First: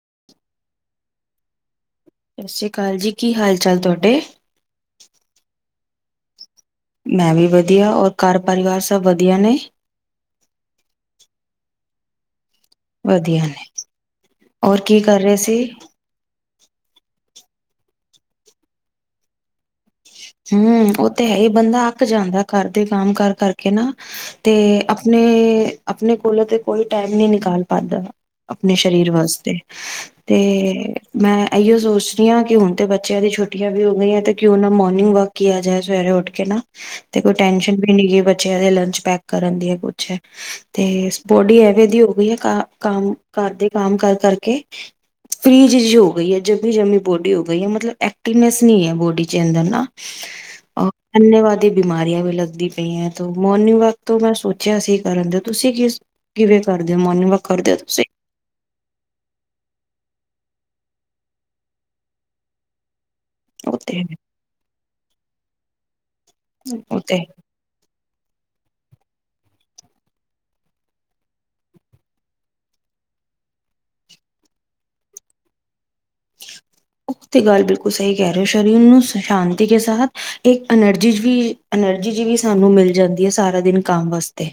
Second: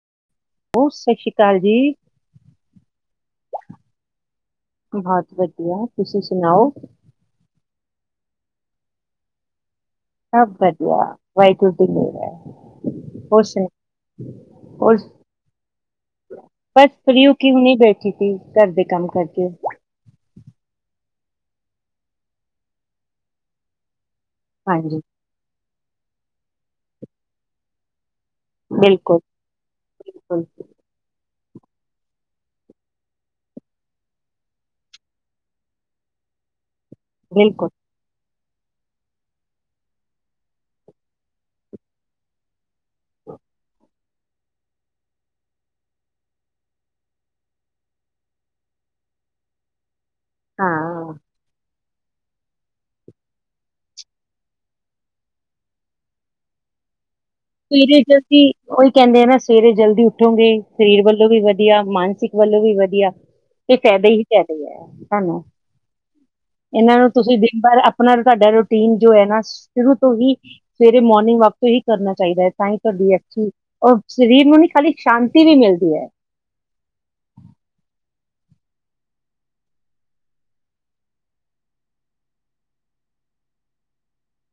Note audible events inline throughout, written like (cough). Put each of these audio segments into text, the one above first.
(unintelligible) ਹੋ ਸਤਿ ਸ਼੍ਰੀ ਅਕਾਲ ਜੀ ਸਤਿ ਸ੍ਰੀ ਅਕਾਲ ਜੀ ਕੀ ਹਾਲ ਚਾਲ ਤੁਹਾਡੇ ਬਹੁਤ ਵਧੀਆ ਤੁਸੀਂ ਸੁਣਾਓ ਮੈਂ ਵੀ ਵਧੀਆ ਔਰ ਘਰ ਪਰਿਵਾਰ ਸਭ ਵਧੀਆ ਨੇ ਸਭ ਵਧੀਆ ਵਾਈ ੁਟੀ ਲ ਰ ਵਧੀਆ ਨੇ ਹੋਰ ਕੀ ਕਰ ਰਹੇ ਸੀ ਬਸ ਪ੍ਰਿਯਊਕ ਹੁਣੀ ਬੈਠੀ ਸੀ ਘਰ ਦੇ ਕੰਮ ਕਰਕੇ ਹਮ ਉਹ ਤੇ ਹੈ ਹੀ ਬੰਦਾ ਅੱਕ ਜਾਂਦਾ ਕਰਦੇ ਕੰਮ ਕਰ ਕਰਕੇ ਨਾ ਤੇ ਹਾਂਜੀ ਆਪਣੇ ਆਪਣੇ ਕੋਲੋਂ ਤੇ ਕੋਈ ਟਾਈਮ ਨਈ ਨਿਕਾਲ ਪਾਂਦਾ ਨਾ। ਆਪਣੇ ਸਰੀਰ ਬਿਲਕੁਲ ਵਾਸਤੇ ਤੇ ਬਿਲਕੁਲ ਮੈਂ ਐਈਔ ਸੋਚ ਰੀ ਆਂ ਕਿ ਹੁਣ ਤੇ ਬੱਚਿਆਂ ਦੀ ਛੁੱਟ ਵੀ ਹੋ ਗਈਆਂ ਤੇ ਕਿਉਂ ਨਾ ਮੋ ਰਨਿੰਗ ਵਾਕਿਆ ਜਾਏ ਸਵੇਰੇ ਉੱਠ ਕੇ ਨਾ। ਤੇ ਕੋਈ ਬਿਲਕੁਲ ਟੈਨਸ਼ਨ ਵੀ ਨੀਗੀ ਬੱ ਚਿਆਂ ਦੇ ਲੰਚ ਪੈਕ ਕਰਨ ਦੀ ਯਾਂ ਕੁਛ ਤੇ ਬੋਡੀ ਐਵੇਂ ਦੀ ਹੋ ਗਈ ਏ ਕਾਂ ਕੰਮ ਕਰਦੇ ਕੰਮਕਾਰ ਕਰਕੇ ਫ੍ਰੀਜ ਜੀ ਹੋ ਗਈ ਏ। ਜਮੀ-ਜਮੀ ਬੋਡੀ ਹੋ ਗਈ ਏ ਮਤਲਬ ਐਕਟਿਵਨੈਸ ਨਈ ਐ ਬੋਡੀ ਚ ਅੰਦਰ ਨਾ। ਔ ਹਾਂ ਅੰਨੇਵਾਦੀ ਬਿਮਾਰੀਆਂ ਵੀ ਲੱਗਦੀ ਪਈਐਂ ਤੋ ਮੋਰਨਿੰਗ ਵਾਕ ਤੋਂ ਮੈਂ ਸੋਚਿਆ ਸੀ ਕਰਨ ਦੇ। ਤੁਸੀਂ ਕਿਸ, ਕਿਵੇਂ ਕਰਦੇ ਔ ਮੋਰਨਿੰਗ ਵਾਕ? ਕਰਦੇ ਹੋ (unintelligible) ਤੁਸੀਂ ਚ ਅਸੀ ਔਹੀ ਕਹਿੰਦੇ ਆ ਨਾ ਸਵੇਰੇ ਜਲਦੀ ਉੱਠੋਗੇ ਸਰੀਰ ਵੱਲੋਂ ਵੀ ਵਧੀਆ, ਮਾਨਸਿਕ ਵੱਲੋਂ ਵੀ ਵਧੀਆ। ਉਹ ਇਹ ਤੇ ਕਹਿਦੇ ਹੀ ਕਹਿਦੇ ਐ, ਸਾਨੂੰ। ਇਹਨਾਂ ਉਹ ਨੂੰ ਤੇ ਤੁਸੀਂ ਦਿਨ ਭਰ ਅਪ ਉਹਨਾਂ ਨੂੰ ਤੁਆਡਾ ਰੋਟੀਨ ਜੋ ਐ ਨਾ ਸ਼ੁਰੂ ਤੋਂ ਹੀ ਸਵੇਰੇ ਮੋਰਨਿੰਗ ਵਾਕ ਤੋਂ ਹੀ ਕਰਨਾ ਚਾਹੀਦਾ ਐ। ਤਾਂਈ ਤੁਆਡੀ ਅੱਛੀ ਅ ਸਰੀਰ ਨੂੰ ਨੀ ਖਾਲੀ ਸ਼ਾਂਤੀ ਵੀ ਮਿਲਦੀ ਐ। ਉਹ ਤੇ ਗੱਲ ਬਿਲਕੁਲ ਸਹੀ ਕਹਿ ਰਏ ਔ ਸ਼ਰੀਰ ਨੂੰ ਸ ਸ਼ਾਂਤੀ ਕੇ ਸਾਥ ਇੱਕ ਅਨਰਜੀ ਵੀ ਅਨਰਜੀ ਜਿ ਵੀ ਸਾਨੂੰ ਮਿਲ ਜਾਂਦੀ ਐ ਸਾਰਾ ਦਿਨ ਕੰਮ ਵਾਸਤੇ।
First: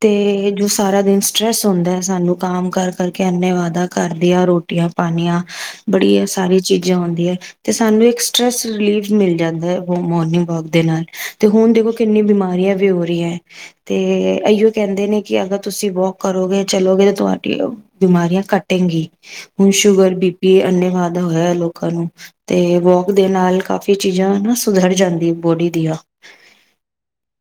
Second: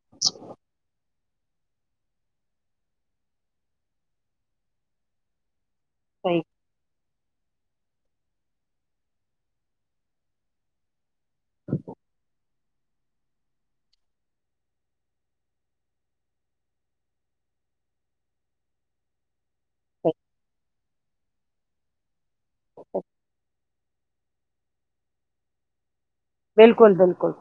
ਤੇ ਜੋ ਸਾਰਾ ਦਿਨ ਸਟਰ੍ਰੈਸ ਹੁੰਦੈ ਸਾਨੂੰ ਕਮ ਕਰ ਕਰਕੇ ਅੰਨੇਵਾਦਾ ਕਰਦਿਆਂ ਰੋਟੀਆਂ ਪਾਣੀਆਂ ਬੜੀਆਂ ਸਹੀ ਸਾਰੀ ਚੀਜ਼ਾਂ ਹੋਂਦੀਐ ਤੇ ਸਾਨੂੰ ਇੱਕ ਸਟਰ੍ਰੈਸ ਰਿਲੀਫ਼ ਮਿਲ ਜਾਂਦਾ ਐ ਮੋ ਮੋਰਨਿੰਗ ਵਾਕ ਦੇ ਨਾਲ ਤੇ ਹੁਣ ਦੇਖੋ ਕਿੰਨੀ ਬਿਮਾਰੀਆਂ ਵੀ ਹੋ ਰਈਆਂ ਐਂ ਤੇ ਅਈਔ ਕੈਂਦੇ ਨੇ ਕਿ ਅਗਰ ਤੁਸੀ ਵੋਕ ਕਰੋਗੇ ਚਲੋਗੇ ਤੁਹਾਡੀ ਅ ਬਿਮਾਰੀਆਂ ਘਟੇਗੀ, ਹੁਣ ਸਹੀ, ਸ਼ੂਗਰ ਬੀ ਪੀ ਅੰਨ੍ਹੇਵਾਧ ਹੋਇਆ ਲੋਕਾਂ ਨੂੰ ਤੇ ਵੋਕ ਦੇ ਨਾਲ ਕਾਫ਼ੀ ਚੀਜ਼ਾਂ ਵੀ ਸੁਧਰ ਜਾਂਦੀ ਬੋਡੀ ਦੀਆਂ। ਬਿਲਕੁਲ-ਬਿਲਕੁਲ,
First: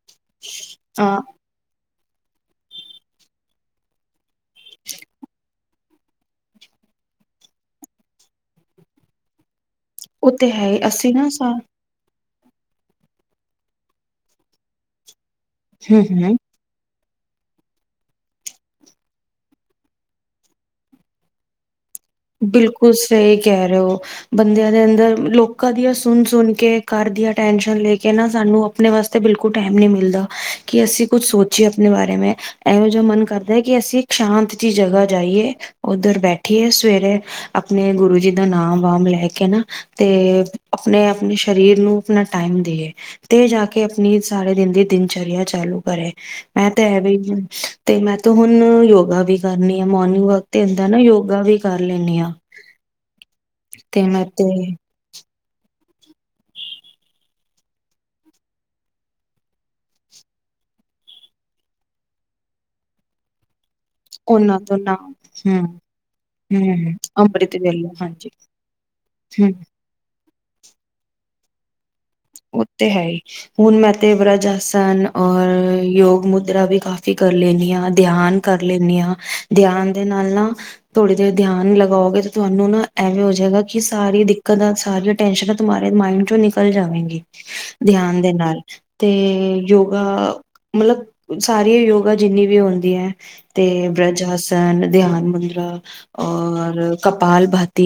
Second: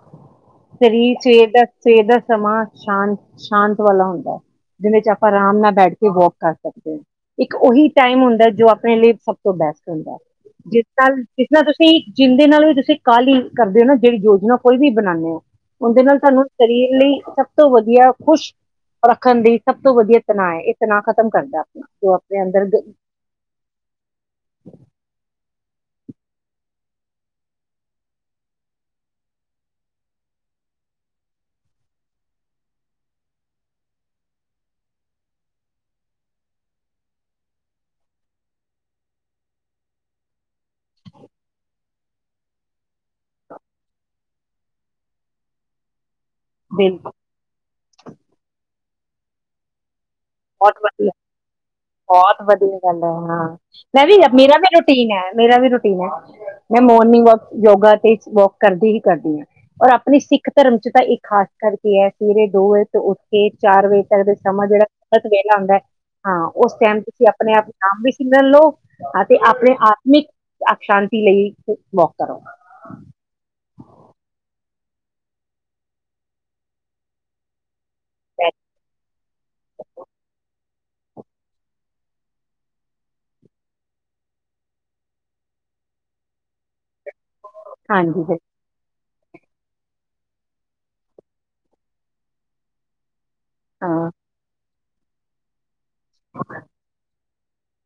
ਸਰੀਰ ਹਾਂ ਸਵੇਰ ਦਸ, ਸਰ ਦਸ ਸਮਾਂ ਸ਼ਾਂਤ, ਸ਼ਾਂਤ ਵਾਲਾ ਹੁੰਦਾ ਐ। ਜਿਹਦੇ ਚ ਆਪਾਂ ਆਰਾਮ ਨਾਲ ਬੈਠ ਕੇ ਵੋਕ ਕਰ ਸਕਦੇ ਐਂ। ਇੱਕ ਔਹੀ ਟਾਈਮ ਹੁੰਦੈ ਜੋ ਆਪਣੇ ਲਈ ਸਭ ਤੋਂ ਬੈਸਟ ਹੂੰਦਾ ਉਹ ਐ। ਤੇ ਹੈ ਹੀ ਜਿਸ ਅਸੀਂ ਨਾਲ, ਨਾ ਜਿਸ ਸਾ ਨਾਲ ਤੁਸੀ ਜਿੰ ਦੇ ਨਾਲ ਵੀ ਤੁਸੀ ਕਾਹਲੀ ਕਰਦੇ ਔ ਨਾ ਜਿਹੜੀ ਯੋਜਨਾ ਕੋਈ ਵੀ ਬਣਾਣੇ ਔ। ਹੂੰ ਉਹਦੇ ਨਾਲ ਹੂੰ ਸਾਨੂੰ ਸਰੀਰ ਲਈ ਸਭ ਤੋਂ ਵਧੀਆ ਖੁਸ਼ ਰੱਖਣ ਦੀ ਸਭ ਤੋਂ ਵਧੀਆ ਤਨਾਅ ਐ, ਇਹ ਤਨਾਅ ਖ਼ਤਮ ਕਰਦਾ। ਜੋ ਆਪਣੇ ਅੰਦਰ ਦਿਲ ਬਿਲਕੁਲ ਸਹੀ ਕਹਿ ਰਹੇ ਔ। ਬੰਦਿਆਂ ਦੇ ਅੰਦਰ ਲੋਕ ਖਦੀਆ ਸੁਣ-ਸੁਣ ਕੇ ਘਰ ਦੀਆਂ ਟੈਨਸ਼ਨ ਲੈ ਕੇ ਨਾ ਸਾਨੂੰ ਆਪਣੇ ਵਾਸਤੇ ਬਿਲਕੁਲ ਟੈਮ ਨੀ ਮਿਲਦਾ ਕਿ ਅਸੀ ਕੁੱਛ ਸੋਚੀਏ ਆਪਣੇ ਬਾਰੇ ਮੈਂ। ਐਹੋ ਜਿਆ ਮਨ ਕਰਦੈ ਕਿ ਅਸੀ ਇੱਕ ਸ਼ਾਂਤ ਜਿਹੀ ਜਗ੍ਹਾ ਜਾਈਏ, ਉੱਧਰ ਬੈਠੀਏ ਸਵੇਰੇ ਆਪਣੇ ਗੁਰੂ ਜੀ ਦਾ ਨਾਮ-ਵਾਮ ਲੈ ਕੇ ਨਾ ਤੇ ਅਪਣੇ-ਅਪਣੇ ਸਰੀਰ ਨੂੰ ਆਪਣਾ ਟਾਈਮ ਦਈਏ। ਤੇ ਜਾ ਕੇ ਆਪਣੀ ਸਾਰੇ ਦਿਨ ਦੀ ਦਿਨਚਰਿਆ ਚਾਲੂ ਕਰੇ ਮੈਂ ਤੇ ਐਵੇ ਬਹੁਤ ਹੀ ਹ ਤੇ ਮੈਂ ਤ ਹੁਣ ਯੋ ਵੀ ਕਰਨੀ ਆ ਮੋਰਨ ਵਕ ਹਦਾ ਨਾ ਵਧੀਆ ਯੋਗਾ ਵੀ ਕਰ ਲੈਂਣੀ ਆ ਬਹੁਤ ਵਧੀਆ ਗੱਲ ਹੈ ਹਾਂ ਮੈਂ ਤਿੰਨ ਵੀ ਅਤੇ ਮੇਰਾ ਵੀ ਰੂਟੀਨ ਹੈ ਮੇਰਾ ਵੀ ਰੂਟੀਨ ਹੈ ਮੈਂ ਮੋਰਨਿੰਗ ਵਾਕ ਯੋਗਾ ਤੇ ਵੋਕ ਕਰਦੀ ਹੀ ਕਰਦੀ ਹਾਂ ਔਰ ਆਪਣੇ ਸਿੱਖ ਧਰਮ ਚ ਤਾਂ ਇੱਕ ਖਾਸ ਕਰਕੇ ਹੈ ਸਵੇਰੇ ਦੋ ਉੱਠ ਕੇ ਚਾਰ ਵਜੇ ਤੱਕ ਦੇ ਉਹਨਾਂ ਸਮਾਂ ਤੋਂ ਨਾ ਜਿਹੜਾਤ ਵੇਹਲਾ ਹੂੰ ਹਉੁੰਦਾ ਹੈ ਹਾਂ ਉਸ ਹੂੰ ਟਾਈਮ ਤੁਸੀਂ ਆਪਣੇ ਅੰਮ੍ਰਿਤ ਆਪ ਵੇਲਾ ਨਾਮ ਵੀ ਹਾਂਜੀ ਸਿੰਗਣ ਲਓ ਅਤੇ ਹੂੰ ਆਪਣੇ ਆਤਮਿਕ ਅ ਸ਼ਾਂਤੀ ਲਈ ਵਾਕ ਕਰੋ ਉਹ ਤੇ ਹੈ ਹੀ ਹੁਣ ਮੈਂ ਤੇ ਬਰਾਜੱਸ ਨ ਔਰ ਯੋਗ ਮੁਦਰਾ ਵੀ ਕਾਫੀ ਕਰ ਲੈਣੀ ਆ ਧਿਆਨ ਕਰ ਲੈਂਦੇ ਹਾਂ ਧਿਆਨ ਦੇ ਨਾਲ ਨਾ ਥੋੜ੍ਹੀ ਦੇਰ ਧਿਆਨ ਲਗਾਓਗੇ ਤੇ ਤੁਹਾਨੂੰ ਨਾ ਐਵੇਂ ਹੋ ਜਾਏਗਾ ਕਿ ਸਾਰੀ ਦਿੱਕਤਾਂ ਸਾਰੀਆਂ ਟੈਸ਼ਨਾਂ ਤਮਾਰੇ ਮਾਇੰਡ ਚੋਂ ਨਿਕਲ ਜਾਵੇਗੀ ਧਿਆਨ ਹਾਂਜੀ ਦੇ ਫਿਰ ਨਾਲ ਤੇ ਯੋਗਾ ਮਤਲਬ ਸਾਰੀ ਯੋਗਾ ਜਿੰਨੀ ਵੀ ਹੁੰਦੀ ਹੈ ਤੇ ਹਾਂ ਬ੍ਰਜ ਹਸਨ ਲਧਿਆਨ ਮੰਦਰਾ ਔਰ ਕੱ ਬਾਲ ਭਤ ਤੇ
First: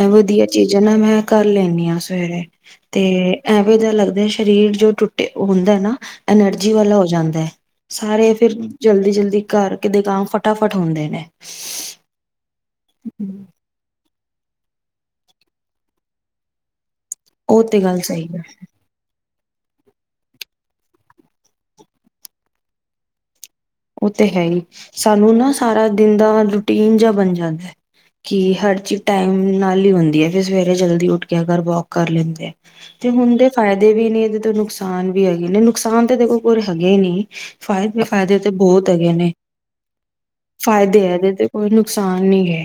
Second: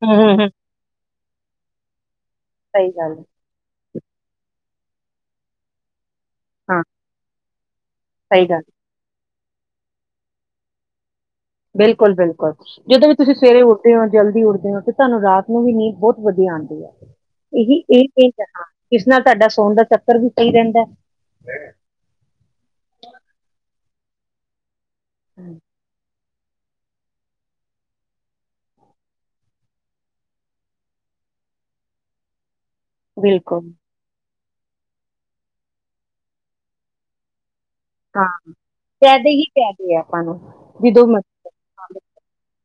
ਇਹ ਹੂੰ ਹੂੰ ਵਧੀਆ ਹੂੰ ਚੀਜ਼ ਨਾ ਮੈਂ ਕਰ ਲੈਂਦੇ ਹਾਂਸੀਂ ਸਵੇਰੇ ਸਹੀ ਗੱਲ ਹੈ ਤੇ ਦਾ ਲੱਗਦਾ ਸਰੀਰ ਜੋ ਟੁੱਟੇ ਹੁੰਦਾ ਨਾ ਐਨਰਜੀ ਹਾਂ ਵਾਲਾ ਹੋ ਜਾਂਦਾ ਹੈ ਸਾਰੇ ਸਹੀ ਫਿਰ ਗੱਲ ਜਲਦੀ ਜਲਦੀ ਘਰ ਕਿਤੇ ਕੰਮ ਫਟਾਫਟ ਹੁੰਦੇ ਨੇ ਬਿਲਕੁਲ ਬਿਲਕੁਲ ਜਦੋਂ ਵੀ ਤੁਸੀਂ ਸਵੇਰੇ ਉੱਠਦੇ ਹੋ ਜਲਦੀ ਉੱਡਦੇ ਹੋ ਤੇ ਤੁਹਾਨੂੰ ਰਾਤ ਨੂੰ ਵੀ ਨੀਂਦ ਬਹੁਤ ਵਧੀਆ ਆਉਂਦੀ ਹੈ ਉਹ ਇਹੀ ਤੇ ਗੱਲ ਸਹੀ ਇਹ ਹੈ ਹਾਂ ਕਿਸ ਨਾਲ ਤੁਹਾਡਾ ਸੋਣ ਦਾ ਚੱਕਰ ਵੀ ਸਹੀ ਰਹਿੰਦਾ ਉਹ ਤੇ ਹੈ ਹੀ ਸਾਨੂੰ ਨਾ ਹੈ। ਸਾਰਾ ਦਿਨ ਦਾ ਰੂਟੀਨ ਜਿਹਾ ਬਣ ਜਾਂਦਾ ਕਿ ਹਰ ਚੀਜ਼ ਟਾਈਮ ਨਾਲ ਹੀ ਹੁੰਦੀ ਹੈ ਫਿਰ ਸਵੇਰੇ ਜਲਦੀ ਉੱਠ ਕੇ ਅਗਰ ਵੋਕ ਕਰ ਲੈਂਦੇ ਆ ਤੇ ਹੁਣ ਦੇ ਬਿਲਕੁਲ ਫਾਇਦੇ ਵੀ ਨੇ ਨੁਕਸਾਨ ਵੀ ਹੈਗੇ ਨੇ ਨੁਕਸਾਨ ਤਾਂ ਦੇਖੋ ਕੋਰ ਹੈਗੇ ਨਹੀਂ ਫ਼ਾਇਦੇ ਹਾਂ ਫਾਇਦੇ ਬਹੁਤ ਹੈਗੇ ਫਾਇਦੇ ਨੇ ਹੀ ਫਾਇਦੇ ਆ ਆਪਾਂ ਨੂੰ ਜਦੋਂ ਫਾਇਦੇ ਹੈ ਇਹਦੇ ਮਰਜ਼ੀ ਤੇ ਕੋਈ ਨੁਕਸਾਨ ਨਹੀ ਹੈ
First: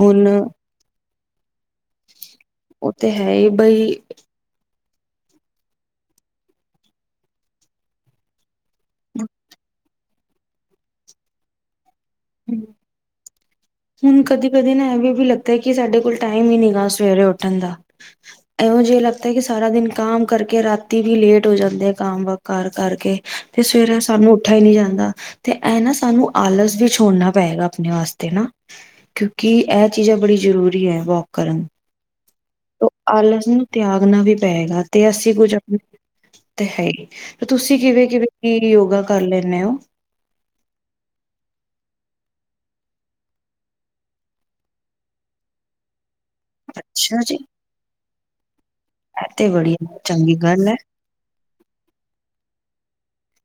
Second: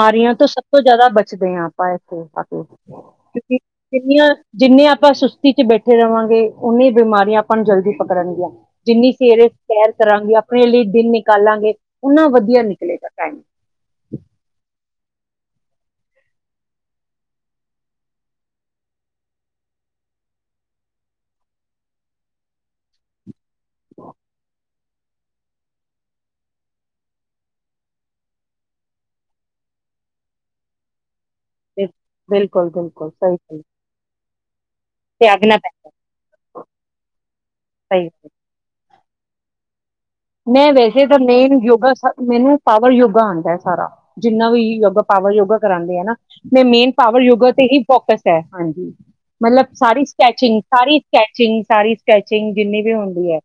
ਹੁਣ ਤੋਂ ਸਭ ਤੋਂ ਜ਼ਿਆਦਾ ਬਚਦੇ ਹਾਂ ਆਪਾਂ ਇੱਥੇ ਆਪ ਉਹ ਤੇ ਹੈ ਹੀ ਕਿਉਂਕਿ ਬਈ ਜਿੰਨੀਆਂ ਜਿੰਨੇ ਆ ਆਪਾਂ ਸੁਸਤੀ ਵਿੱਚ ਬੈਠੇ ਰਹਾਂਗੇ ਉਨੇ ਬਿਮਾਰੀਆਂ ਆਪਾਂ ਨੂੰ ਜਲਦੀ ਪਕੜਨਗੀਆਂ ਜਿੰਨੀ ਸਵੇਰੇ ਸੈਰ ਕਰਾਂਗੇ ਆਪਣੇ ਲਈ ਦਿਨ ਨਿਕਾਲਾਂਗੇ ਓਨਾ ਵਧੀਆ ਨਿਕਲੇਗਾ ਟਾਈਮ ਹੁਣ ਕਦੀ ਕਦੇ ਨਾ ਇਹਵੇਂ ਵੀ ਲੱਗਦਾ ਕਿ ਸਾਡੇ ਕੋਲ ਟਾਈਮ ਹੀ ਨੀ ਗਾ ਸਵੇਰੇ ਉੱਠਣ ਦਾ ਇਹੋ ਜਿਹਾ ਲੱਗਦਾ ਕਿ ਸਾਰਾ ਦਿਨ ਕਾਮ ਕਰਕੇ ਰਾਤੀ ਵੀ ਲੇਟ ਹੋ ਜਾਂਦੇ ਆ ਕਾਮ ਕਰ ਕਰਕੇ ਤੇ ਸਵੇਰੇ ਸਾਨੂੰ ਉੱਠ ਹੀ ਨਹੀ ਜਾਂਦਾ ਦਾ ਤੇ ਇਹ ਨਾ ਸਾਨੂੰ ਆਲਸ ਵੀ ਛੋੜਨਾ ਪਏਗਾ ਆਪਣੇ ਵਾਸਤੇ ਨਾ ਕਿਉਂਕਿ ਇਹ ਚੀਜ਼ਾਂ ਬੜੀ ਜ਼ਰੂਰੀ ਹੈ ਵ ਕਰਨ ਬਿਲਕੁਲ ਬਿਲਕੁਲ ਸਹੀ ਆਲਸ ਸਹੀ ਨੂੰ ਤਿਆਗਨਾ ਵੀ ਪਏਗਾ ਤੇ ਅਸੀਂ ਅਗਨਾ ਗੁਜ਼ਰ ਪੈ ਤੇ ਹੈਗੀ ਤੇ ਤੁਸੀਂ ਕਿਵੇਂ ਸਹੀ ਕਿਵੇਂ ਯੋਗਾ ਕਰ ਲੈਂਦੇ ਹੋ ਮੈਂ ਵੈਸੇ ਤਾਂ ਮੇਨ ਯੋਗਾ ਮੈਨੂੰ ਪਾਵਰ ਯੋਗਾ ਆਉਂਦਾ ਸਾਰਾ ਜਿੰਨਾ ਵੀ ਯੋਗਾ ਪਾਵਰ ਯੋਗਾ ਕਰਾਉਂਦੇ ਹੈ ਨਾ ਮ ਮੇਨ ਪਾਵਰ ਅੱਛਾ ਜੀ ਯੋਗਾ ਤੇ ਹੀ ਫੋਕਸ ਹੈ ਹਾਂਜੀ ਇਹ ਤੇ ਮਤਲਬ ਬੜੀ ਸਾਰੀ ਚੰਗੀ ਸਕੈਚਿੰਗ ਗੱਲ ਹੈ ਸਾਰੀ ਸਕੈਚਿੰਗ ਸਾਰੀ ਸਕੈਚਿੰਗ ਜਿੰਨੀ ਵੀ ਹੁੰਦੀ ਹੈ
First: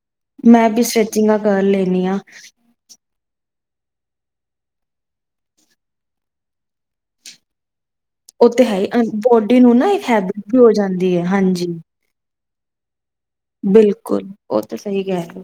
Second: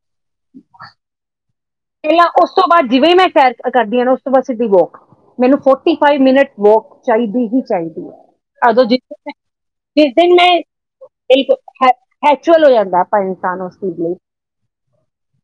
ਮੈਂ ਵੀ ਸਟ੍ਰੈਚਿੰਗਾਂ ਕਰ ਲੈਣੀ ਆ ਪਹਿਲਾਂ ਉਸ ਤੋਂ ਬਾਅਦ ਜਿਵੇਂ ਵੀ ਮੈਂ ਸੈਰ ਕਰਦੀ ਹੈਂ ਨਾ ਉਸ ਤੋਂ ਬਾਅਦ ਦੀ ਵੋਕ ਮੈਨੂੰ ਫੋਰਟੀ ਫਾਈਵ ਮਿੰਟ ਵੋਕ ਚਾਹੀਦੀ ਹੀ ਚਾਹੀਦੀ ਉਹ ਤੇ ਹੈ ਉਦੋਂ ਜਿਸ ਦਿਨ ਬੋਡੀ ਨੂੰ ਨਾ ਇੱਕ ਜਿਸ ਦਿਨ ਹੈਬਿਟ ਵੀ ਹੋ ਜਾਂਦੀ ਹੈ ਹਾਂਜੀ ਚਲੋ ਜਾਂਦਾ ਇਨਸਾਨ ਉਸ ਚੀਜ਼ ਲਈ ਬਿਲਕੁਲ ਉਹ ਤਾਂ ਸਹੀ ਗਿਆ ਸੀ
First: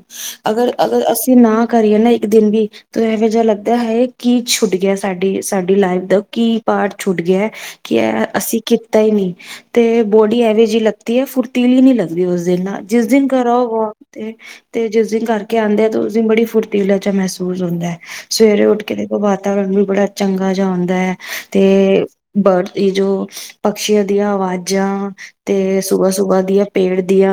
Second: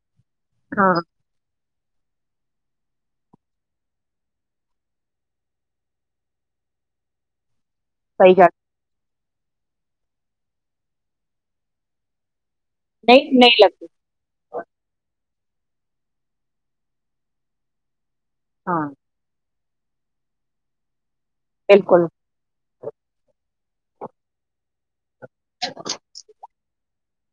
ਅਗਰ ਹਾਂ ਅਗਰ ਅਸੀਂ ਨਾ ਕਰੀਏ ਨਾ ਇੱਕ ਦਿਨ ਵੀ ਤੇ ਇਹੋ ਜਿਹਾ ਲੱਗਦਾ ਹੈ ਕੀ ਛੁੱਟ ਗਿਆ ਸਾਡੀ ਸਾਡੀ ਲਾਈਫ ਦਾ ਕੀ ਪਾਰਟ ਛੁੱਟ ਗਿਆ ਕਿ ਹੈ ਸਹੀ ਗੱਲ ਅਸੀਂ ਕੀਤਾ ਹੀ ਨਹੀਂ ਤੇ ਬੋਡੀ ਇਹਵੇ ਜਿਹੀ ਲੱਗਦੀ ਹੈ ਫੁਰਤੀਲੀ ਨੀ ਲੱਗਦੀ ਉਸ ਦਿਨ ਨਾਲ ਜਿਸ ਦਿਨ ਨਹੀਂ ਨਹੀਂ ਕਰੋ ਲੱਗਦੀ ਵੋਕ ਤੇ ਤੇ ਜਿਸ ਦਿਨ ਕਰਕੇ ਆਉਂਦੇ ਹੈ ਤੇ ਉਸਂ ਬੜੀ ਫੁਰਤੀਲਾ ਜੇਹਾ ਮਹਿਸੂਸ ਹੁੰਦਾ ਹੈ ਸਵੇਰੇ ਉੱਠ ਹਾਂ ਕੇ ਦੇਖੋ ਬਾਅ ਵਾਤਾਵਰਨ ਵੀ ਬੜਾ ਚੰਗਾ ਜਿਹਾ ਹੁੰਦਾ ਹੈ ਤੇ ਬਿਲਕੁਲ ਬਟ ਇਹ ਜੋ ਪਕਸ਼ੀਆਂ ਦੀਆਂ ਅਵਾਜਾਂ ਤੇ ਸੁਬਾਹ ਸੁਬਾਹ ਦੀਆਂ ਪੇੜ ਦੀਆ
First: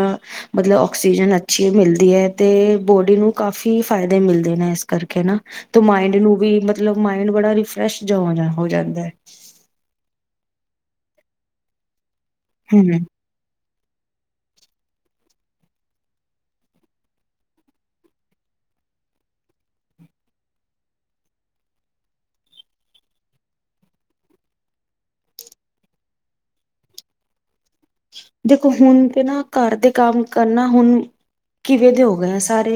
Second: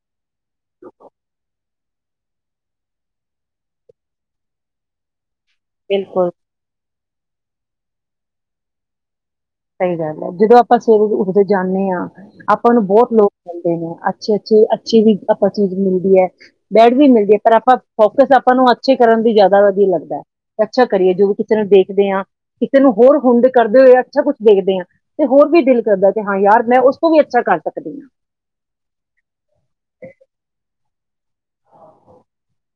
ਮਤਲਬ ਆਕਸੀਜਨ ਅੱਛੀ ਮਿਲਦੀ ਹੈ, ਤੇ ਬੋਡੀ ਨੂੰ ਕਾਫ਼ੀ ਫ਼ਾਇਦੇ ਮਿਲਦੇ ਨੇ ਇਸ ਕਰਕੇ ਨਾ ਤੇ ਮਾਇੰਡ ਬਿਲਕੁਲ ਨੂੰ ਵੀ ਮਤਲਬ ਮਾਇੰਡ ਬੜਾ ਰਿਫਿਰੈਸ਼ ਹੋ ਜਾਂਦਾ ਹੈ ਸਹੀ ਗੱਲ ਹੈ। ਜਦੋਂ ਆਪਾਂ ਸਵੇਰੇ ਉੱਠਦੇ ਜਾਂਦੇ ਹਾਂ ਆਪਾਂ ਨੂੰ ਹਮ ਬਹੁਤ ਲੋਕ ਅੱਛੇ ਅੱਛੇ ਅੱਛੀ ਵੀ ਆਪਾਂ ਚੀਜ਼ ਮਿਲਦੀ ਹੈ। ਬੈਡ ਵੀ ਮਿਲਦੀ ਹੈ ਪਰ ਆਪਾਂ ਫੋਕਸ ਆਪਾਂ ਨੂੰ ਅੱਛੇ ਕਰਨ ਦੀ ਜ਼ਿਆਦਾ ਵਧੀਆ ਲੱਗਦਾ ਅੱਛਾ ਕਰੀਏ ਜੋ ਵੀ ਕਿਸੇ ਨੂੰ ਦੇਖਦੇ ਹਾਂ ਕਿਸੇ ਨੂੰ ਹੋਰ ਹੁੰਦੇ ਕਰਦੇ ਹੋਏ ਅੱਛਾ ਕੁਛ ਦੇਖਦੇ ਹਾਂ, ਤੇ ਹੋਰ ਵੀ ਦਿਲ ਕਰਦਾ ਕਿ ਹਾਂ ਯਾਰ ਮੈਂ ਉਸ ਤੋਂ ਵੀ ਅੱਛਾ ਕਰ ਸਕਾਂ ਦੇਖੋ, ਹੁਣ ਤੇ ਨਾ ਘਰ ਦੇ ਕੰਮ ਕਰਨਾ ਹੁਣ ਕਿਵੇਂ ਦੇ ਹੋ ਗਏ ਆ ਸਾਰੇ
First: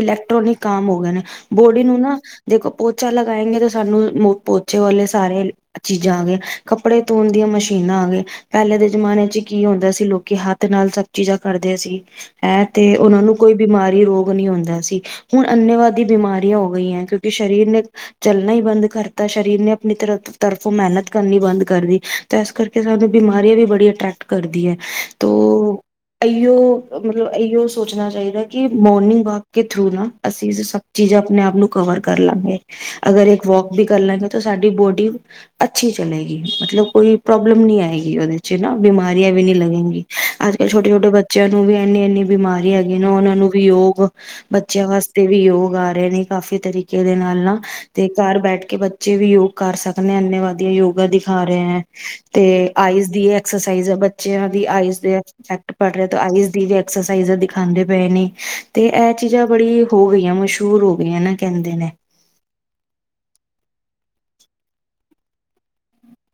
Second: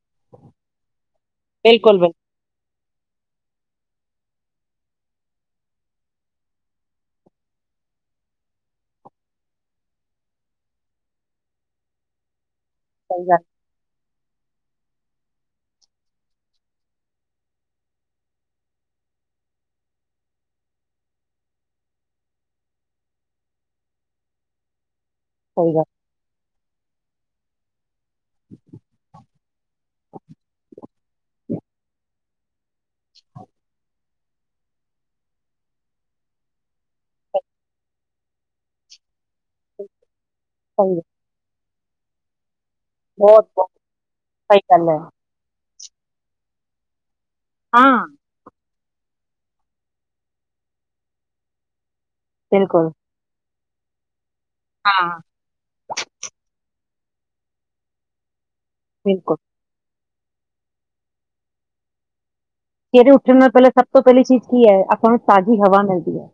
ਇਲੈਕਟ੍ਰੋਨਿਕ ਕੰਮ ਹੋ ਗਏ ਨੇ, ਬੋਡੀ ਬਿਲਕੁਲ ਨੂੰ ਬਿਲਕੁਲ ਨਾ ਦੇਖੋ ਪੋਚਾ ਲਗਾਏਗੇ ਤੇ ਸਾਨੂੰ ਪੋਚੇ ਵਾਲੇ ਸਾਰੇ ਚੀਜ਼ਾਂ ਆ ਗਏ ਕੱਪੜੇ ਧੋਣ ਦੀਆਂ ਮਸ਼ੀਨਾਂ ਆ ਗਏ ਪਹਿਲੇ ਦੇ ਜਮਾਨੇ ਚ ਕੀ ਹੁੰਦਾ ਸੀ, ਲੋਕੀ ਹੱਥ ਨਾਲ ਸਭ ਚੀਜ਼ਾਂ ਕਰਦੇ ਸੀ। ਹੈ। ਤੇ ਉਹਨਾਂ ਸਹੀ ਨੂੰ ਗੱਲ ਕੋਈ ਬਿਮਾਰੀ ਰੋਗ ਨ ਹੁੰਦਾ ਸੀ। ਹੁਣ ਅੰਨੇਵਾਦੀ ਬਿਮਾਰੀਆਂ ਹੋ ਗਈਆਂ ਕਿਉਂਕਿ ਸਰੀਰ ਨੇ ਚੱਲਣਾ ਹੀ ਬੰਦ ਕਰਤਾ ਸਰੀਰ ਨੇ ਆਪਣੀ ਤਰ ਤਰਫੋਂ ਮਿਹਨਤ ਕਰਨੀ ਬੰਦ ਕਰਦੀ ਤੇ ਇਸ ਕਰਕੇ ਸਾਨੂੰ ਬਿਮਾਰੀਆਂ ਵੀ ਬੜੀ ਅਟਰੈਕਟ ਕਰਦੀ ਹੈ। ਸਹੀ ਗੱਲ ਇਉ ਮਤਲਬ ਇਉ ਸੋਚਣਾ ਚਾਹੀਦਾ ਕਿ, ਮੋਰਨਿੰਗ ਵਾਕ ਕੇ ਥਰੂ ਨਾ ਅਸੀਂ ਸਭ ਚੀਜ਼ ਆਪਣੇ ਆਪ ਨੂੰ ਕਵਰ ਕਰ ਲਾਂਗੇ। ਅਗਰ ਇੱਕ ਵੋਕ ਵੀ ਕਰ ਲੈਗਾ ਤਾਂ ਸਾਡੀ ਬੋਡੀ ਅੱਛੀ ਚਲੇਗੀ, ਮਤਲਬ ਕੋਈ ਪ੍ਰੋਬਲਮ ਨ ਆਏਗੀ ਉਹਦੇ ਚ ਨਾ ਬਿਮਾਰੀਆਂ ਵੀ ਨਹੀਂ ਲਗੇਗੀ ਅੱਜ ਕੱਲ ਛੋਟੇ ਸਹੀ ਗੱਲ ਛੋੇ ਬੱਚਿਆਂ ਨੂੰ ਨੂੰ ਵੀ ਇੰਨੀ ਇੰਨੀ ਬਿਮਾਰੀਆਂ ਨਾ ਉਹਨਾਂ ਬਹੁਤ ਨੂੰ ਵੀ ਬਹੁਤ ਯੋਗ ਸਹੀ ਬੱਚਿਆਂ ਗੱਲ ਹੈ ਵਾਸਤੇ ਵੀ ਯੋਗ ਆ ਨੇ ਕਾਫੀ ਤਰੀਕੇ ਦੇ ਨਾਲ ਹਾਂ ਤੇ ਘਰ ਬੈਠ ਕੇ ਬ ਬੱਚੇ ਵੀ ਯੋਗ ਕਰ ਸਕਦੇ ਇੰਨੇ ਵਾਧੀਆਂ ਯੋਗਾ ਦਿਖਾ ਰਹੇ ਹੈ। ਤੇ ਬਿਲਕੁਲ ਆਈਸ ਦੀ ਐਕਸਜ਼ ਬੱ ਬੱਚਿਆਂ ਦੀ ਆਈਸ ਹਾਂ ਇਫੈਕਟ ਪੜ੍ਹ ਰਹੇ, ਆਈਜ਼ ਦੀ ਐਕਸਰਸਾਈਜ਼ ਦਿਖਾਂਦੇ ਪਏ ਨੇ, ਅਤੇ ਇਹ ਬਿਲਕੁਲ ਚੀਜ਼ਾਂ ਬੜੀ ਹੋ ਗਈਆਂ ਮਸ਼ਹੂਰ ਹੋ ਗਈਆਂ ਨਾ ਕਹਿੰਦੇ ਨੇ ਚਿਹਰੇ ਉੱਠਣ ਨਾਲ ਪਹਿਲਾਂ ਸਭ ਤੋਂ ਪਹਿਲੀ ਚੀਜ਼ ਕੀ ਹੈ ਆਪਾਂ ਨੂੰ ਤਾਜ਼ੀ ਹਵਾ ਮਿਲਦੀ ਹੈ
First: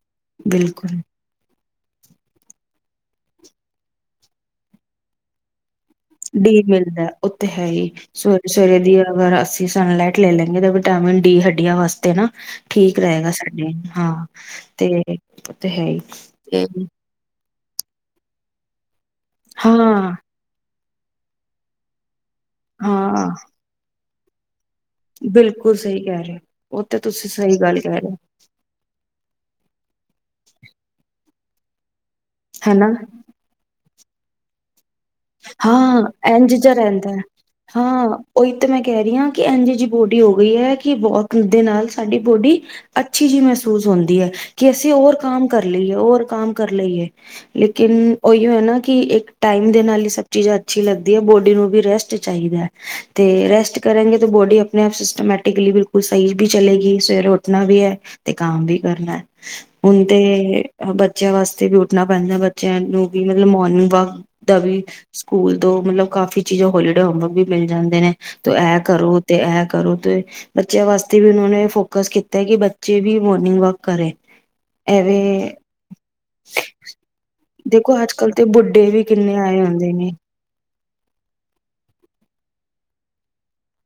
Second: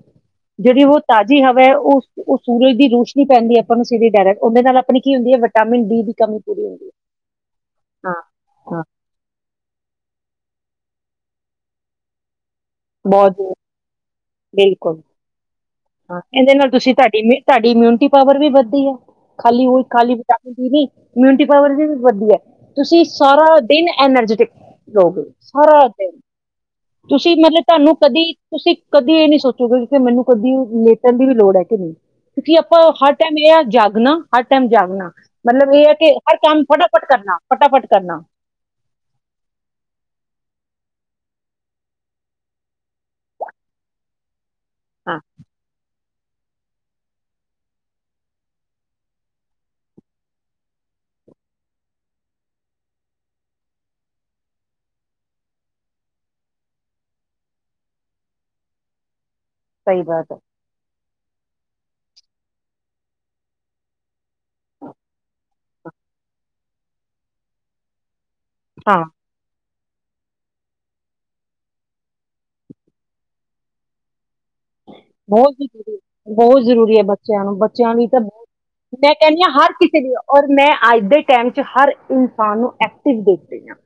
ਜਿਹੜੀ ਉਹ ਬਿਲਕੁਲ ਤਾਜ਼ੀ ਹਵਾ ਉਹ ਉਹ ਸੂਰਜ ਦੀ ਰੋਸ਼ਨੀ ਪੈਂਦੀ ਆਪਾਂ ਨੂੰ ਸਿੱਧੀ ਡਾਇਰਕਟ ਉਹਦੇ ਨਾਲ ਆਪਣੀ ਕੀ ਹੁੰਦੀ ਹੈ ਵਿਟ ਡੀ ਮਿਲਦਾ ਉੱਥੇ ਹੈ ਹੀ ਹਾਂ, ਸਵੇਰੇ ਸਵੇਰੇ ਹਾਂ। ਦੀ ਅਗਰ ਅਸੀਂ ਸਨਲਾਈਟ ਲੈ ਲੈਂਗੇ ਤਾਂ ਵਿਟਾਮਿਨ ਡੀ ਹੱਡੀਆਂ ਵਾਸਤੇ ਨਾ ਠੀਕ ਰਹੇਗਾ ਬਹੁਤ ਜ਼ਰੂਰੀ, ਸਾਡੇ ਹਾਂ ਬਿਲਕੁਲ (unintelligible) ਹਾਂ ਕਹਿੰਦੇ ਤੇ ਨਾਲ ਤੁਸੀਂ ਤੁਹਾਡੀ ਮ ਸਾਡੀ ਇਮਿਊਨਿਟੀ ਪਾਵਰ ਵੀ ਵੱਧਦੀ ਆ ਖਾਲੀ ਹੋਈ ਹਾਂ ਖਾਲੀ ਵਿਟਾਮਿਨ ਡੀ ਇਮਿਊਨਿਟੀ ਪਾਵਰ ਵੀ ਵਧੀਆ ਤੁਸੀਂ ਹਾਂ ਸਾਰਾ ਦਿਨ ਐਨਰਜੀਟੀਿਕ ਲੋਕ ਬਿਲਕੁਲ ਸਾਰਾ ਸਹੀ ਦਿਨ ਕਹਿ ਰਹੇ ਹੋ ਉਹ ਤੇ ਤੁਸੀਂ ਸਹੀ ਮਤਲਬ ਗੱਲ ਤੁਹਾਨੂੰ ਕਹਿ ਰਹੇ ਹੋ ਕਦੀ ਤੁਸੀਂ ਕਦੀ ਇਹ ਨੀ ਸੋਚੋਗੇ ਕਿ ਮੈਨੂੰ ਕਦੀ ਲੇਟਣ ਦੀ ਵੀ ਲੋੜ ਹੈ ਕਿ ਨਹੀਂ ਕਿਉਂਕਿ ਆਪਾਂ ਹਨਾ ਹਰ ਟਾਈਮ ਇਹ ਜਾਗ ਹਰ ਟਾਈਮ ਜਾਗ ਨਾ ਹਾਂ ਇੰਝ ਜਿਹਾ ਰਹਿੰਦਾ ਕਰਨਾ ਫਟਾਫਟ ਹਾਂ ਕਰਨਾ ਉਹੀ ਤਾਂ ਮੈਂ ਕਹਿ ਰਹੀ ਹਾਂ ਕਿ ਇੰਝ ਜਿਹੀ ਬੋਡੀ ਹੋ ਗਈ ਹੈ ਕੀ ਬਹੁਤ ਦੇ ਨਾਲ ਸਾਡੀ ਬੋਡੀ ਅੱਛੀ ਜਿਹੀ ਮਹਿਸੂਸ ਹੁੰਦੀ ਹੈ ਕਿ ਅਸੀਂ ਹੋਰ ਹਾਂ ਕੰਮ ਕਰ ਲਈਏ ਹੋਰ ਕਮ ਕਰ ਲਈਏ ਲੇਕਿਨ ਉਹੀ ਹੈ ਨਾ ਕਿ ਇੱਕ ਟਾਈਮ ਦੇ ਨਾਲ ਹੀ ਸਭ ਚੀਜ਼ਾਂ ਅੱਛੀ ਲੱਗਦੀ ਹੈ ਬੋਡੀ ਨੂੰ ਵੀ ਰੈਸਟ ਚਾਹੀਦਾ ਹੈ ਤੇ ਰੈਸਟ ਕਰਗੇ ਤਾਂ ਬੋਡੀ ਆਪਣੇ ਆਪ ਸਿਸਟਮੈਟਿਕਲੀ ਬਿਲਕੁਲ ਸਹੀ ਵੀ ਚਲੇਗੀ ਸਵੇਰੇ ਉੱਠਣਾ ਵੀ ਹੈ ਤੇ ਕਾਮ ਵੀ ਕਰਨਾ ਹੈ ਸਹੀ ਹੁਣ ਤੇ ਬਾਤ ਹੈ ਬ ਬੱਚਿਆਂ ਵਾਸਤੇ ਵੀ ਉੱਠਣਾ ਪੈਂਦਾ ਬੱਚਿਆਂ ਨੂੰ ਵੀ ਮਤਲਬ ਮੋਰਨਿੰਗ ਵਾਕ ਦਾ ਵੀ ਸਕੂਲ ਤੋਂ ਮਤਲਬ ਕਾਫ਼ੀ ਚੀਜ਼ਾਂ ਹੋਲੀਡੇ ਹੋਮਵਰਕ ਵੀ ਮਿਲ ਜਾਂਦੇ ਨੇ ਤੂੰ ਇਹ ਹਾਂ ਕਰੋ ਤੇ ਇਹ ਕਰੋ ਤੇ ਬੱਚਿਆਂ ਵਾਸਤੇ ਵੀ ਉਹਨਾ ਨੇ ਫੋਕਸ ਕੀਤਾ ਕਿ ਬੱਚੇ ਵੀ ਮੋਰਨਿੰਗ ਵਾਕ ਕਰੇ ਐਵੇਂ ਬਹੁਤਰੂਰੀ ਬਹੁਤ ਜ਼ਰੂਰੀ ਹੈ ਬੱਚਿਆਂ ਨੂੰ ਬੱਚਿਆਂ ਦੇਖੋ ਲਈ ਅੱਜ ਤਾਂ ਕੱਲ ਤੇ ਬੁੱਢੇ ਬਹੁਤ ਵੀ ਮੈਂ ਕਿੰਨੇ ਕਹਿੰਦੀ ਹਾਂ ਆਏ ਹਰ ਕਿਸ ਹੁੰਦੇ ਨੇ ਲਈਔਰ ਮੈਂ ਅੱਜ ਦੇ ਟਾਈਮ ਚ ਹਰ ਇਨਸਾਨ ਨੂੰ ਐਕਟਿਵ ਦੇਖਦੀ ਹਾਂ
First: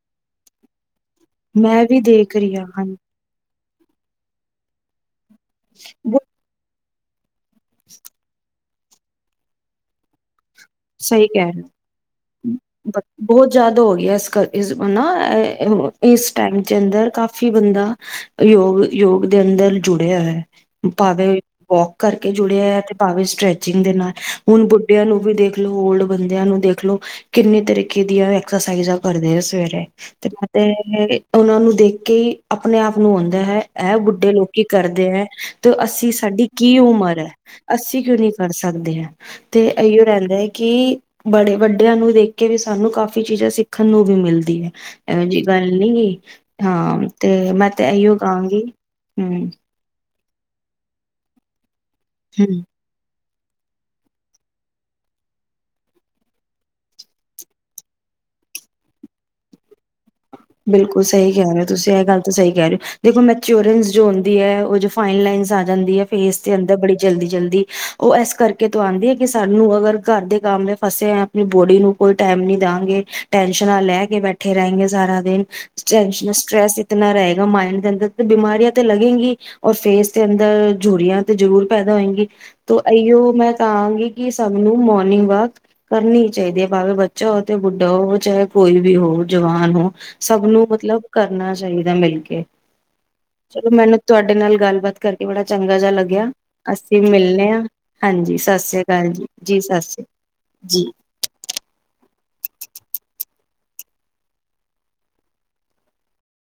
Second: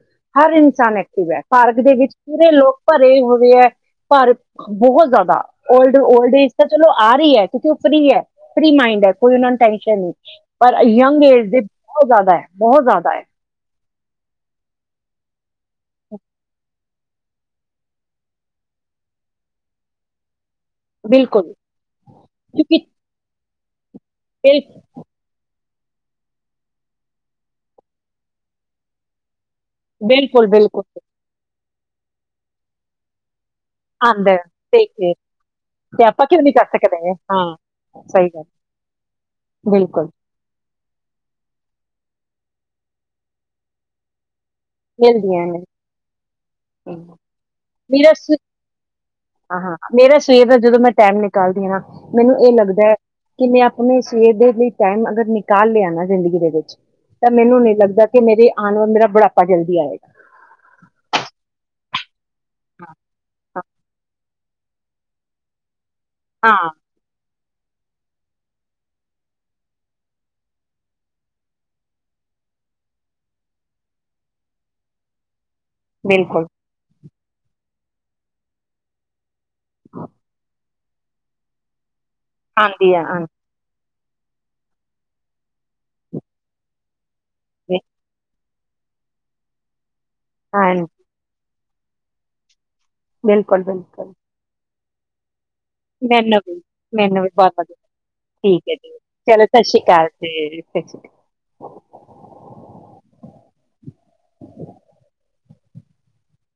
ਹਰ ਇਨਸਾਨ ਐਕਟ ਪਾਰਕ ਮੈਂ ਦੇ ਵੀ ਵਿੱਚ ਦੇਖ ਪੂਰੇ ਰਹੀ ਹਾਂ ਲੋਕ ਹਾਂਜੀ ਭਰੇ ਹੋਏ ਹੈ ਪਰ ਬਹੁਤ ਜ਼ਿਆਦਾ ਓਲਡ ਓਲਡ ਏਜ ਤਕ ਚਲੋ ਆ ਰਹੀ ਹੈ ਕਿਉਂਕਿ, ਉੱਪਰੀ ਹੈ। ਫਰੀ ਮਾਈੰਡ ਹੈ ਕੋਈ ਉਹਨਾ ਨੂੰ ਟੈਸ਼ਨ ਨਹੀਂ ਪਰ ਯੰਗ ਸਹੀ ਕਹਿ ਏਜ ਰਹੇ ਹੋ ਦੇ ਬਹੁਤ ਜ਼ਿਆਦਾ ਹੈ, ਬਹੁਤ ਜ਼ਿਆਦਾ ਹੈ। ਬਹੁਤ ਜ਼ਿਆਦਾ ਹੋ ਗਿਆ ਇਸ ਕਰ, ਇਸ ਉਹਨਾ ਹੈ। ਇਸ ਟਾਈਮ 'ਚ ਅੰਦਰ ਕਾਫ਼ੀ ਬੰਦਾ ਯੋਗ ਯੋਗ ਦੇ ਅੰਦਰ ਜੁੜਿਆ ਹੈ। ਭਾਵੇਂ ਬਿਲਕੁਲ ਵੋਕ ਕਰਕੇ ਜੁੜਿਆ ਕਿਉਂਕਿ ਹੈ, ਤੇ ਭਾਵੇਂ ਸਟ੍ਰੈ ਚਿੰਗ ਦੇ ਨਾਲ। ਹੁਣ ਬਿਲ- ਬੁੱਢਿਆਂ ਨੂੰ ਵੀ ਦੇਖ। ਓਲਡ ਬੰਦਿਆਂ ਨੂੰ ਦੇਖਲੋ, ਕਿੰਨੇ ਤਰੀਕੇ ਦੀਆਂ ਐਕਸਰਸਾਈਜ਼ਾਂ ਕਰਦੇ ਆ ਸਵੇ ਤੇ, ਬਿਲਕੁਲ ਬਿਲਕੁਲ ਤੇ ਉਹਨਾਂ ਨੂੰ ਦੇਖ ਕੇ ਹੀ ਆਪਣੇ ਆਪ ਨੂੰ ਹੁੰਦਾ ਹੈ। ਇਹ ਆਂਦਾ ਬੁੱਢੇ ਹੈ ਲੋਕੀ ਕਰਦੇ ਦੇਖ ਹੈ, ਤੇ ਅਸੀਂ, ਆਪਾਂ ਕਿਉਂ ਸਾਡੀ ਨਹੀਂ ਕਰ ਕੀ ਸਕਦੇ ਉਮਰ ਹੈ, ਹਾਂ ਅਸੀਂ ਕਿਉਂ ਸਹੀ ਨੀ ਗੱਲ ਕਰ ਸਕਦੇ ਹਾਂ, ਤੇ ਇਓ ਬਿਲਕੁਲ ਰਹਿੰਦਾ ਹੈ। ਕਿ ਬੜੇ ਵੱਡਿਆਂ ਨੂੰ ਦੇਖ ਕੇ ਹੀ ਆਪਣੇ ਆਪ ਨੂੰ ਮਿਲ ਇਹੋ ਜਿਹੀ ਮਿਲਦੀਆਂ ਨੇ ਗੱਲ ਨੀ ਐ, ਹਾਂ ਤੇ ਮੈਂ ਤੇ ਮੇਰਾ ਇਹੀਓ ਸ ਕਹਾਂਗੀ ਹਮ। ਹਾਂ ਮੇਰਾ ਸਵੇਰ ਦਾ, ਜਦੋਂ ਮੈਂ ਟਾਈਮ ਨਿਕਾਲਦੀ ਹਾਂ ਨਾ, ਮੈਨੂੰ ਹੂੰ। ਇਹ ਲੱਗਦਾ ਹੈ, ਕਿ ਮੈਂ ਆਪਣੇ ਸਿਰ ਦੇ ਲਈ ਟਾਈਮ ਅਗਰ ਨਿਕਾਲ ਲਿਆ ਨਾ ਜ਼ਿੰਦਗੀ ਦੇ ਵਿੱਚ, ਤਾਂ ਮੈਨੂੰ ਨਹੀਂ ਲੱਗਦਾ ਕਿ ਮੇਰੇ ਆਉਣ ਵੱਲ ਮੇਰਾ ਬੜਾ। ਆਪ ਜਲਦੀ ਆਏ। ਬਿਲਕੁਲ ਸਹੀ ਕਹਿ ਰਹੇ ਹੋ ਤੁਸੀਂ ਇਹ ਗੱਲ ਸਹੀ ਕਹਿ ਰਹੇ ਹੋ। ਦੇਖੋ, ਮੈਚੋਰੈਂਸ ਜੋ ਦੀ ਹੈ ੳਉਹ ਦੋ ਫਾਈਨ ਲਾਈਨਸ ਆ ਜਾਂਦੀ ਹੈ। ਫੇਸ ਦੇ ਹਾਂ ਅੰਦਰ ਬੜੀ ਜਲਦੀ ਜਲਦੀ। ਉਹ ਇਸ ਕਰਕੇ ਤੋਂ ਆਉਂਦੀ ਹੈ ਕਿ ਸਾਨੂੰ ਅਗਰ ਘਰ ਦੇ ਕੰਮ ਫਸੇ ਆ, ਆਪਣੀ ਬੋਡੀ ਨੂੰ ਕੋਈ ਟੈਮ ਨੀ ਦਾਂਗੇ, ਟੈਨਸ਼ਨਾਂ ਲੈ ਕੇ ਬੈਠੇ ਰਹਿਗੇ ਸਾਰਾ। ਤੇ? ਟੈਂਨਸ਼ਨ, ਬਿਲਕੁਲ ਸਟ੍ਰੈਸ ਇਤਨਾ ਰਹੇ ਦੋ ਮਾਇੰਡ ਦੇ ਅੰਦਰ ਤੇ, ਬਿਮਾਰੀਆਂ ਤੇ ਲੱਗੇਗੀ। ਔਰ ਫੇਸ ਦੇ ਅੰਦਰ। ਝੂਰੀਆਂ ਤੇ ਜ਼ਰੂਰ ਪੈਦਾ ਹੋਏ ਤ, ਆਉਂਦੀ ਆ ਅਓ ਆਉਂਦੀ ਮੈਂ ਕਹਾਂਗੀ। ਕਿ ਸਭ ਨੂੰ ਮੋਰਨਿੰਗ ਵਾਕ ਕਰਨੀ ਚਾਹੀਦੀ ਹੈ, ਭਵੇਂ ਬ। ਚੋ ਤੇ ਬੁੱਢਾ, ਚਾਹੇ। ਕੋਈ ਵੀ ਹੋ, ਜਵਾਨ ਹੋ। ਸਭ ਨੂੰ ਹਾਂ ਮਤਲਬ ਕਰਨਾ। ਚਾਹੀਦੈ ਮਿਲ ਕੇ ਬਿਲਕੁਲ ਚਲੋ ਮੈਨੂੰ ਬਿਲਕੁਲ ਤੁਹਾਡੇ ਨਾਲ ਗੱਲਬਾਤ ਕਰਕੇ ਬੜਾ ਚੰਗਾ ਜਿਹਾ ਲੱਗਿਆ। ਮੈਨੂੰ ਵੀ ਅਸੀਂ ਮੈਨੂੰ ਵੀ ਮਿਲਣੇ ਬਹੁਤ ਆ। ਵਧੀਆ ਹਾਂਜੀ ਸਤਿ ਠੀਕ ਹੈ ਸ੍ਰੀ ਜੀ ਅਕਾਲ ਚਲੋ ਜੀ ਸਤਿ ਸ੍ਰੀ ਅਕਾਲ ਜੀ ਸਤਿ ਸ਼੍ਰੀ